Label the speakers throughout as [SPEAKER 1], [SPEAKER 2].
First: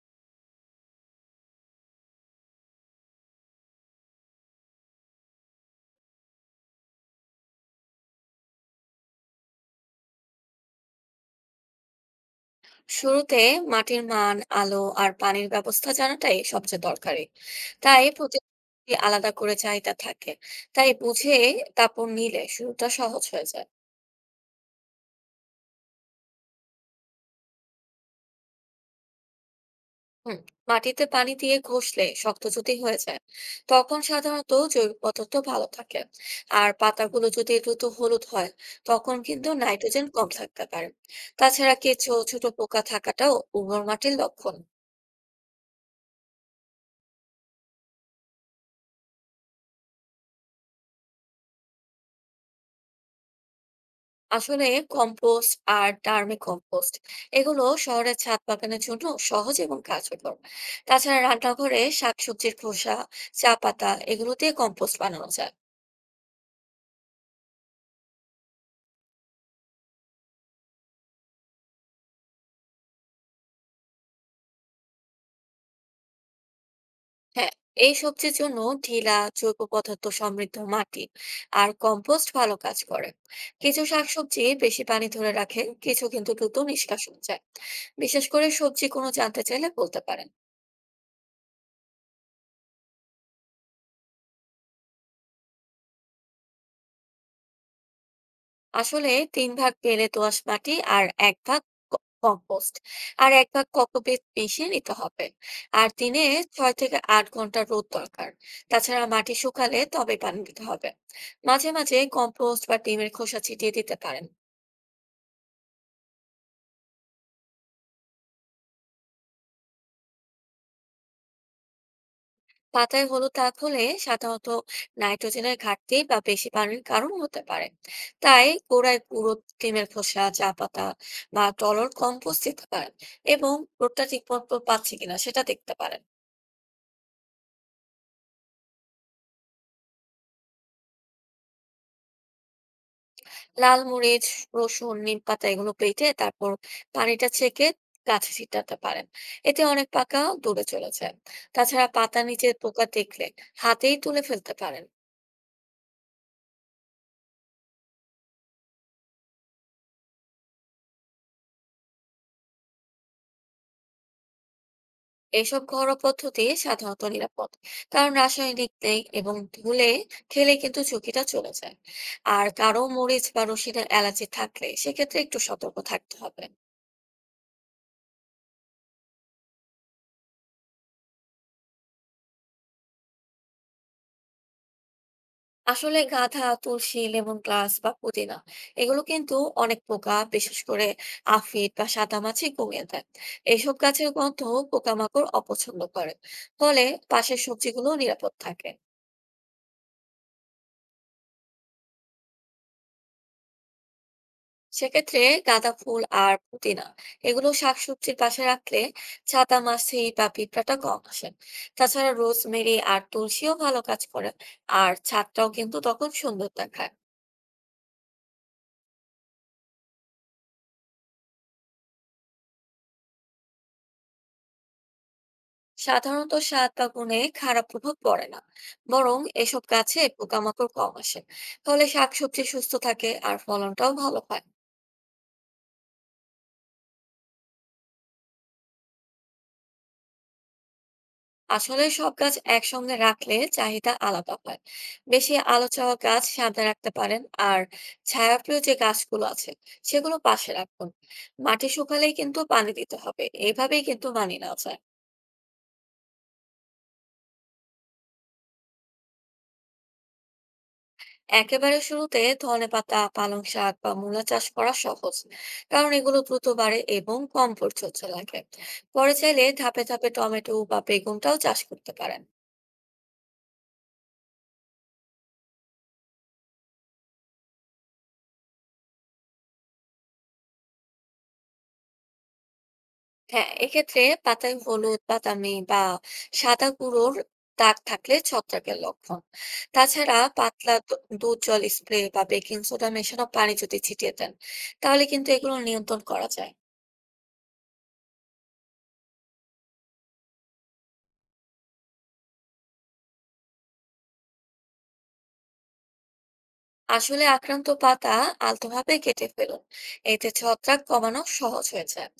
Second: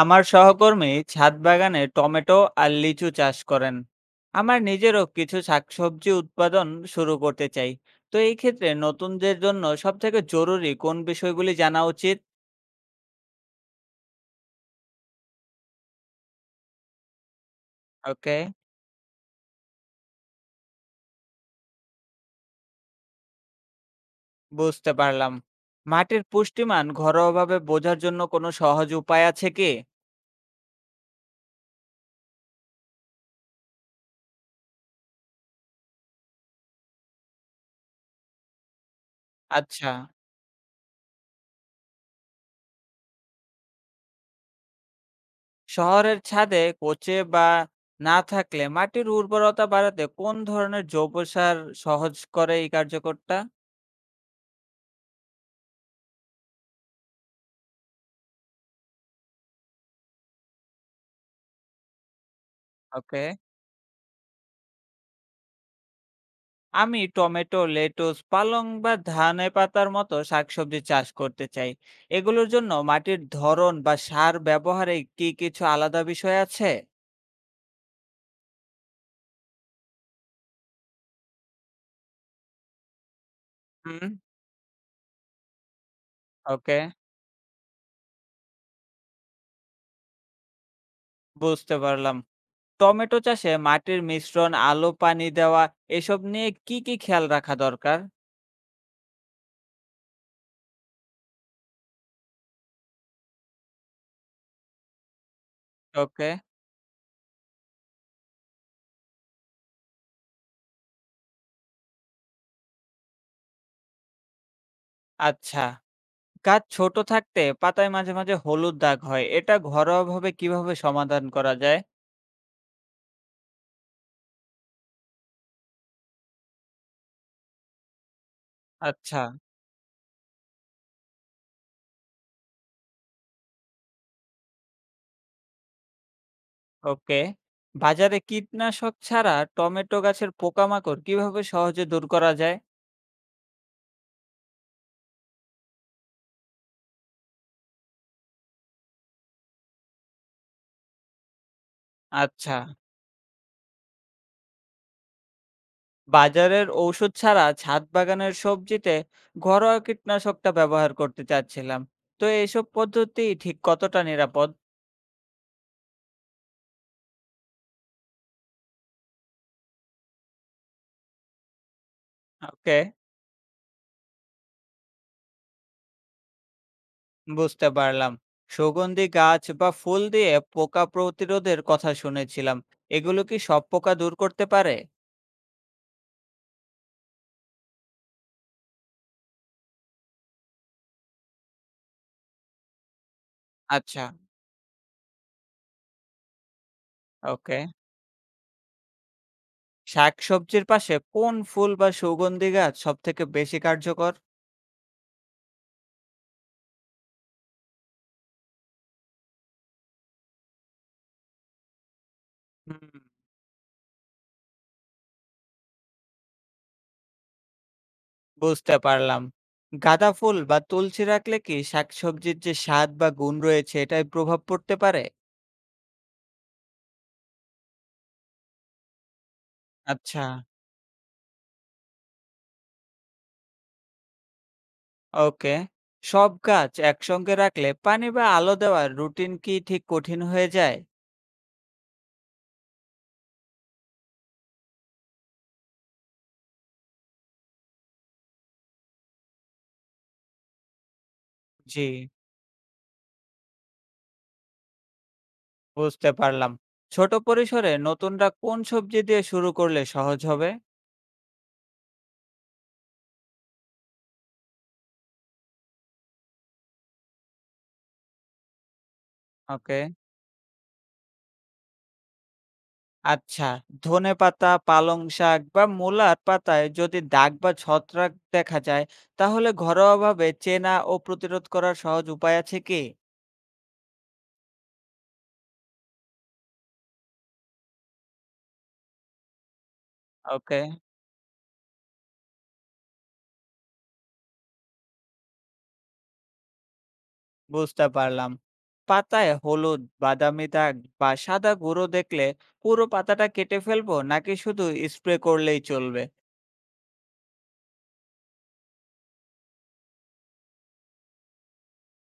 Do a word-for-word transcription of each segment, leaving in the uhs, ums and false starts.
[SPEAKER 1] আমার সহকর্মী ছাদ বাগানে টমেটো আর লিচু চাষ করেন। আমার নিজেরও কিছু শাকসবজি উৎপাদন শুরু করতে চাই। তো এই ক্ষেত্রে নতুনদের জন্য সব থেকে জরুরি কোন বিষয়গুলি জানা উচিত?
[SPEAKER 2] শুরুতে মাটির মান আলো আর পানির ব্যবস্থা জানাটাই সবচেয়ে দরকারি। তাই
[SPEAKER 1] ওকে,
[SPEAKER 2] প্রতি আলাদা করে চাহিদা থাকে, তাই বুঝে তারপর নিলে শুরুটা সহজ হয়ে যায়।
[SPEAKER 1] বুঝতে পারলাম। মাটির পুষ্টিমান ঘরোয়াভাবে বোঝার জন্য কোনো সহজ উপায় আছে কি?
[SPEAKER 2] হুম। মাটিতে পানি দিয়ে ঘষলে শক্ত যদি হয়ে যায়, তখন সাধারণত জৈব পদার্থ ভালো থাকে। আর পাতাগুলো যদি দ্রুত হলুদ হয়, তখন কিন্তু
[SPEAKER 1] আচ্ছা,
[SPEAKER 2] নাইট্রোজেন কম থাকতে পারে। তাছাড়া কেঁচো ছোট পোকা থাকাটাও উর্বর মাটির লক্ষণ।
[SPEAKER 1] শহরের ছাদে পচে বা না থাকলে মাটির উর্বরতা বাড়াতে কোন ধরনের জৈব সার সহজ করে এই কার্যকরটা?
[SPEAKER 2] আসলে কম্পোস্ট আর টার্মে কম্পোস্ট, এগুলো শহরের ছাদ বাগানের জন্য সহজ এবং কার্যকর। তাছাড়া রান্নাঘরে শাকসবজির খোসা,
[SPEAKER 1] ওকে।
[SPEAKER 2] চা পাতা, এগুলো দিয়ে কম্পোস্ট বানানো যায়।
[SPEAKER 1] আমি টমেটো, লেটুস, পালং বা ধনে পাতার মতো শাকসবজি চাষ করতে চাই। এগুলোর জন্য মাটির ধরন বা সার ব্যবহারে কি কিছু আলাদা বিষয় আছে?
[SPEAKER 2] হ্যাঁ, এই সবজির জন্য ঢিলা জৈব পদার্থ সমৃদ্ধ মাটি আর কম্পোস্ট ভালো কাজ করে। কিছু
[SPEAKER 1] হুম।
[SPEAKER 2] শাকসবজি বেশি পানি ধরে রাখে, কিছু কিন্তু দ্রুত
[SPEAKER 1] ওকে,
[SPEAKER 2] নিষ্কাশন যায়। বিশেষ করে সবজি কোনো জানতে চাইলে বলতে পারেন।
[SPEAKER 1] বুঝতে পারলাম। টমেটো চাষে মাটির মিশ্রণ, আলো, পানি দেওয়া এসব নিয়ে কি কি খেয়াল রাখা দরকার?
[SPEAKER 2] আসলে তিন ভাগ বেলে দোআঁশ মাটি আর এক ভাগ ক- কম্পোস্ট আর এক ভাগ কোকোপিট মিশিয়ে নিতে হবে। আর দিনে
[SPEAKER 1] ওকে।
[SPEAKER 2] ছয় থেকে আট ঘন্টা রোদ দরকার। তাছাড়া মাটি শুকালে তবে পানি দিতে হবে। মাঝে মাঝে কম্পোস্ট বা ডিমের খোসা ছিটিয়ে দিতে পারেন।
[SPEAKER 1] আচ্ছা। গাছ ছোট থাকতে পাতায় মাঝে মাঝে হলুদ দাগ হয়। এটা ঘরোয়াভাবে কিভাবে সমাধান করা যায়?
[SPEAKER 2] পাতায় হলুদ দাগ হলে সাধারণত নাইট্রোজেনের ঘাটতি বা বেশি পানির কারণ হতে পারে। তাই গোড়ায়
[SPEAKER 1] আচ্ছা।
[SPEAKER 2] পুরো ডিমের খোসা, চা পাতা বা তরল কম্পোস্ট দিতে পারেন এবং রোদটা ঠিকমতো পাচ্ছে কিনা সেটা দেখতে পারেন।
[SPEAKER 1] ওকে। বাজারে কীটনাশক ছাড়া টমেটো গাছের পোকামাকড় কিভাবে সহজে দূর করা যায়?
[SPEAKER 2] লাল মরিচ, রসুন, নিমপাতা এগুলো বেটে তারপর পানিটা ছেঁকে গাছে ছিটাতে পারেন। এতে অনেক পাকা দূরে চলে যায়। তাছাড়া পাতার নিচে
[SPEAKER 1] আচ্ছা।
[SPEAKER 2] পোকা দেখলে হাতেই তুলে ফেলতে পারেন।
[SPEAKER 1] বাজারের ঔষধ ছাড়া ছাদ বাগানের সবজিতে ঘরোয়া কীটনাশকটা ব্যবহার করতে চাচ্ছিলাম। তো এসব পদ্ধতি ঠিক কতটা নিরাপদ?
[SPEAKER 2] এইসব ঘরোয়া পদ্ধতি সাধারণত নিরাপদ। কারণ রাসায়নিক নেই এবং ধুলে খেলে কিন্তু ঝুঁকিটা চলে যায়। আর
[SPEAKER 1] ওকে,
[SPEAKER 2] কারো মরিচ বা রসুনের অ্যালার্জি থাকলে সেক্ষেত্রে একটু সতর্ক থাকতে হবে।
[SPEAKER 1] বুঝতে পারলাম। সুগন্ধি গাছ বা ফুল দিয়ে পোকা প্রতিরোধের কথা শুনেছিলাম। এগুলো কি সব পোকা দূর করতে পারে?
[SPEAKER 2] আসলে গাঁধা, তুলসী, লেমন গ্লাস বা পুদিনা, এগুলো কিন্তু অনেক পোকা, বিশেষ করে আফিড বা সাদামাছি কমিয়ে দেয়। এইসব
[SPEAKER 1] আচ্ছা।
[SPEAKER 2] গাছের গন্ধ পোকামাকড় অপছন্দ করে, ফলে পাশের
[SPEAKER 1] ওকে।
[SPEAKER 2] সবজিগুলো নিরাপদ থাকে।
[SPEAKER 1] শাকসবজির পাশে কোন ফুল বা সুগন্ধি গাছ সবথেকে বেশি কার্যকর?
[SPEAKER 2] সেক্ষেত্রে গাঁদা ফুল আর পুদিনা, এগুলো শাকসবজির পাশে রাখলে ছাতা মাছি বা পিঁপড়াটা কম আসে। তাছাড়া রোজমেরি
[SPEAKER 1] হুম।
[SPEAKER 2] আর তুলসীও ভালো কাজ করে, আর ছাদটাও কিন্তু তখন সুন্দর দেখায়।
[SPEAKER 1] বুঝতে পারলাম। গাঁদা ফুল বা তুলসী রাখলে কি শাকসবজির যে স্বাদ বা গুণ রয়েছে এটায় প্রভাব পড়তে পারে?
[SPEAKER 2] সাধারণত স্বাদ বা গুণে খারাপ প্রভাব পড়ে না, বরং এসব গাছে
[SPEAKER 1] আচ্ছা।
[SPEAKER 2] পোকামাকড় কম আসে, ফলে শাকসবজি সুস্থ থাকে আর ফলনটাও ভালো হয়।
[SPEAKER 1] ওকে। সব গাছ একসঙ্গে রাখলে পানি বা আলো দেওয়ার রুটিন কি ঠিক কঠিন হয়ে যায়?
[SPEAKER 2] আসলে সব গাছ একসঙ্গে রাখলে চাহিদা আলাদা হয়। বেশি আলো চাওয়া গাছ সামনে রাখতে পারেন, আর ছায়াপ্রিয় যে গাছগুলো আছে, সেগুলো পাশে রাখুন। মাটি
[SPEAKER 1] জি,
[SPEAKER 2] শুকালেই কিন্তু পানি দিতে হবে, এইভাবেই কিন্তু মানিয়ে নেওয়া যায়।
[SPEAKER 1] বুঝতে পারলাম। ছোট পরিসরে নতুনরা কোন সবজি দিয়ে শুরু করলে সহজ হবে?
[SPEAKER 2] একেবারে শুরুতে ধনেপাতা, পালং শাক বা মূলা চাষ করা সহজ, কারণ এগুলো দ্রুত বাড়ে এবং কম পরিচর্যা লাগে। পরে চাইলে
[SPEAKER 1] ওকে।
[SPEAKER 2] ধাপে ধাপে টমেটো বা বেগুনটাও চাষ করতে পারেন।
[SPEAKER 1] আচ্ছা, ধনেপাতা, পালং শাক বা মূলার পাতায় যদি দাগ বা ছত্রাক দেখা যায়, তাহলে ঘরোয়াভাবে চেনা ও প্রতিরোধ করার সহজ উপায় আছে কি?
[SPEAKER 2] হ্যাঁ, এক্ষেত্রে পাতায় হলুদ, বাদামি বা সাদা গুঁড়োর দাগ থাকলে ছত্রাকের লক্ষণ। তাছাড়া
[SPEAKER 1] ওকে,
[SPEAKER 2] পাতলা দ- দুধ জল স্প্রে বা বেকিং সোডা মেশানো পানি যদি ছিটিয়ে দেন, তাহলে কিন্তু এগুলো নিয়ন্ত্রণ করা যায়।
[SPEAKER 1] বুঝতে পারলাম। পাতায় হলুদ, বাদামি দাগ বা সাদা গুঁড়ো দেখলে পুরো পাতাটা কেটে ফেলবো নাকি শুধু স্প্রে করলেই চলবে?
[SPEAKER 2] আসলে আক্রান্ত পাতা আলতোভাবে কেটে ফেলুন, এতে ছত্রাক কমানো সহজ হয়ে যায়।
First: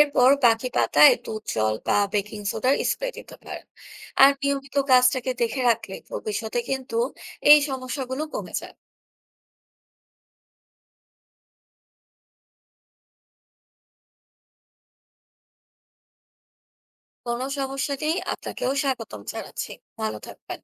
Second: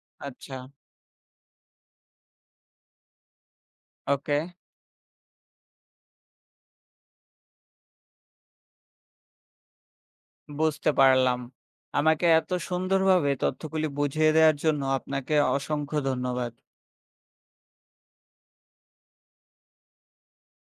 [SPEAKER 2] এরপর
[SPEAKER 1] আচ্ছা,
[SPEAKER 2] বাকি পাতায় দুধ জল বা বেকিং সোডার স্প্রে দিতে পারেন। আর
[SPEAKER 1] ওকে,
[SPEAKER 2] নিয়মিত গাছটাকে দেখে রাখলে ভবিষ্যতে কিন্তু এই সমস্যাগুলো কমে যায়।
[SPEAKER 1] বুঝতে পারলাম। আমাকে এত সুন্দরভাবে তথ্যগুলি বুঝিয়ে দেওয়ার জন্য আপনাকে অসংখ্য ধন্যবাদ।
[SPEAKER 2] কোনো সমস্যা নেই, আপনাকেও স্বাগতম জানাচ্ছি। ভালো থাকবেন।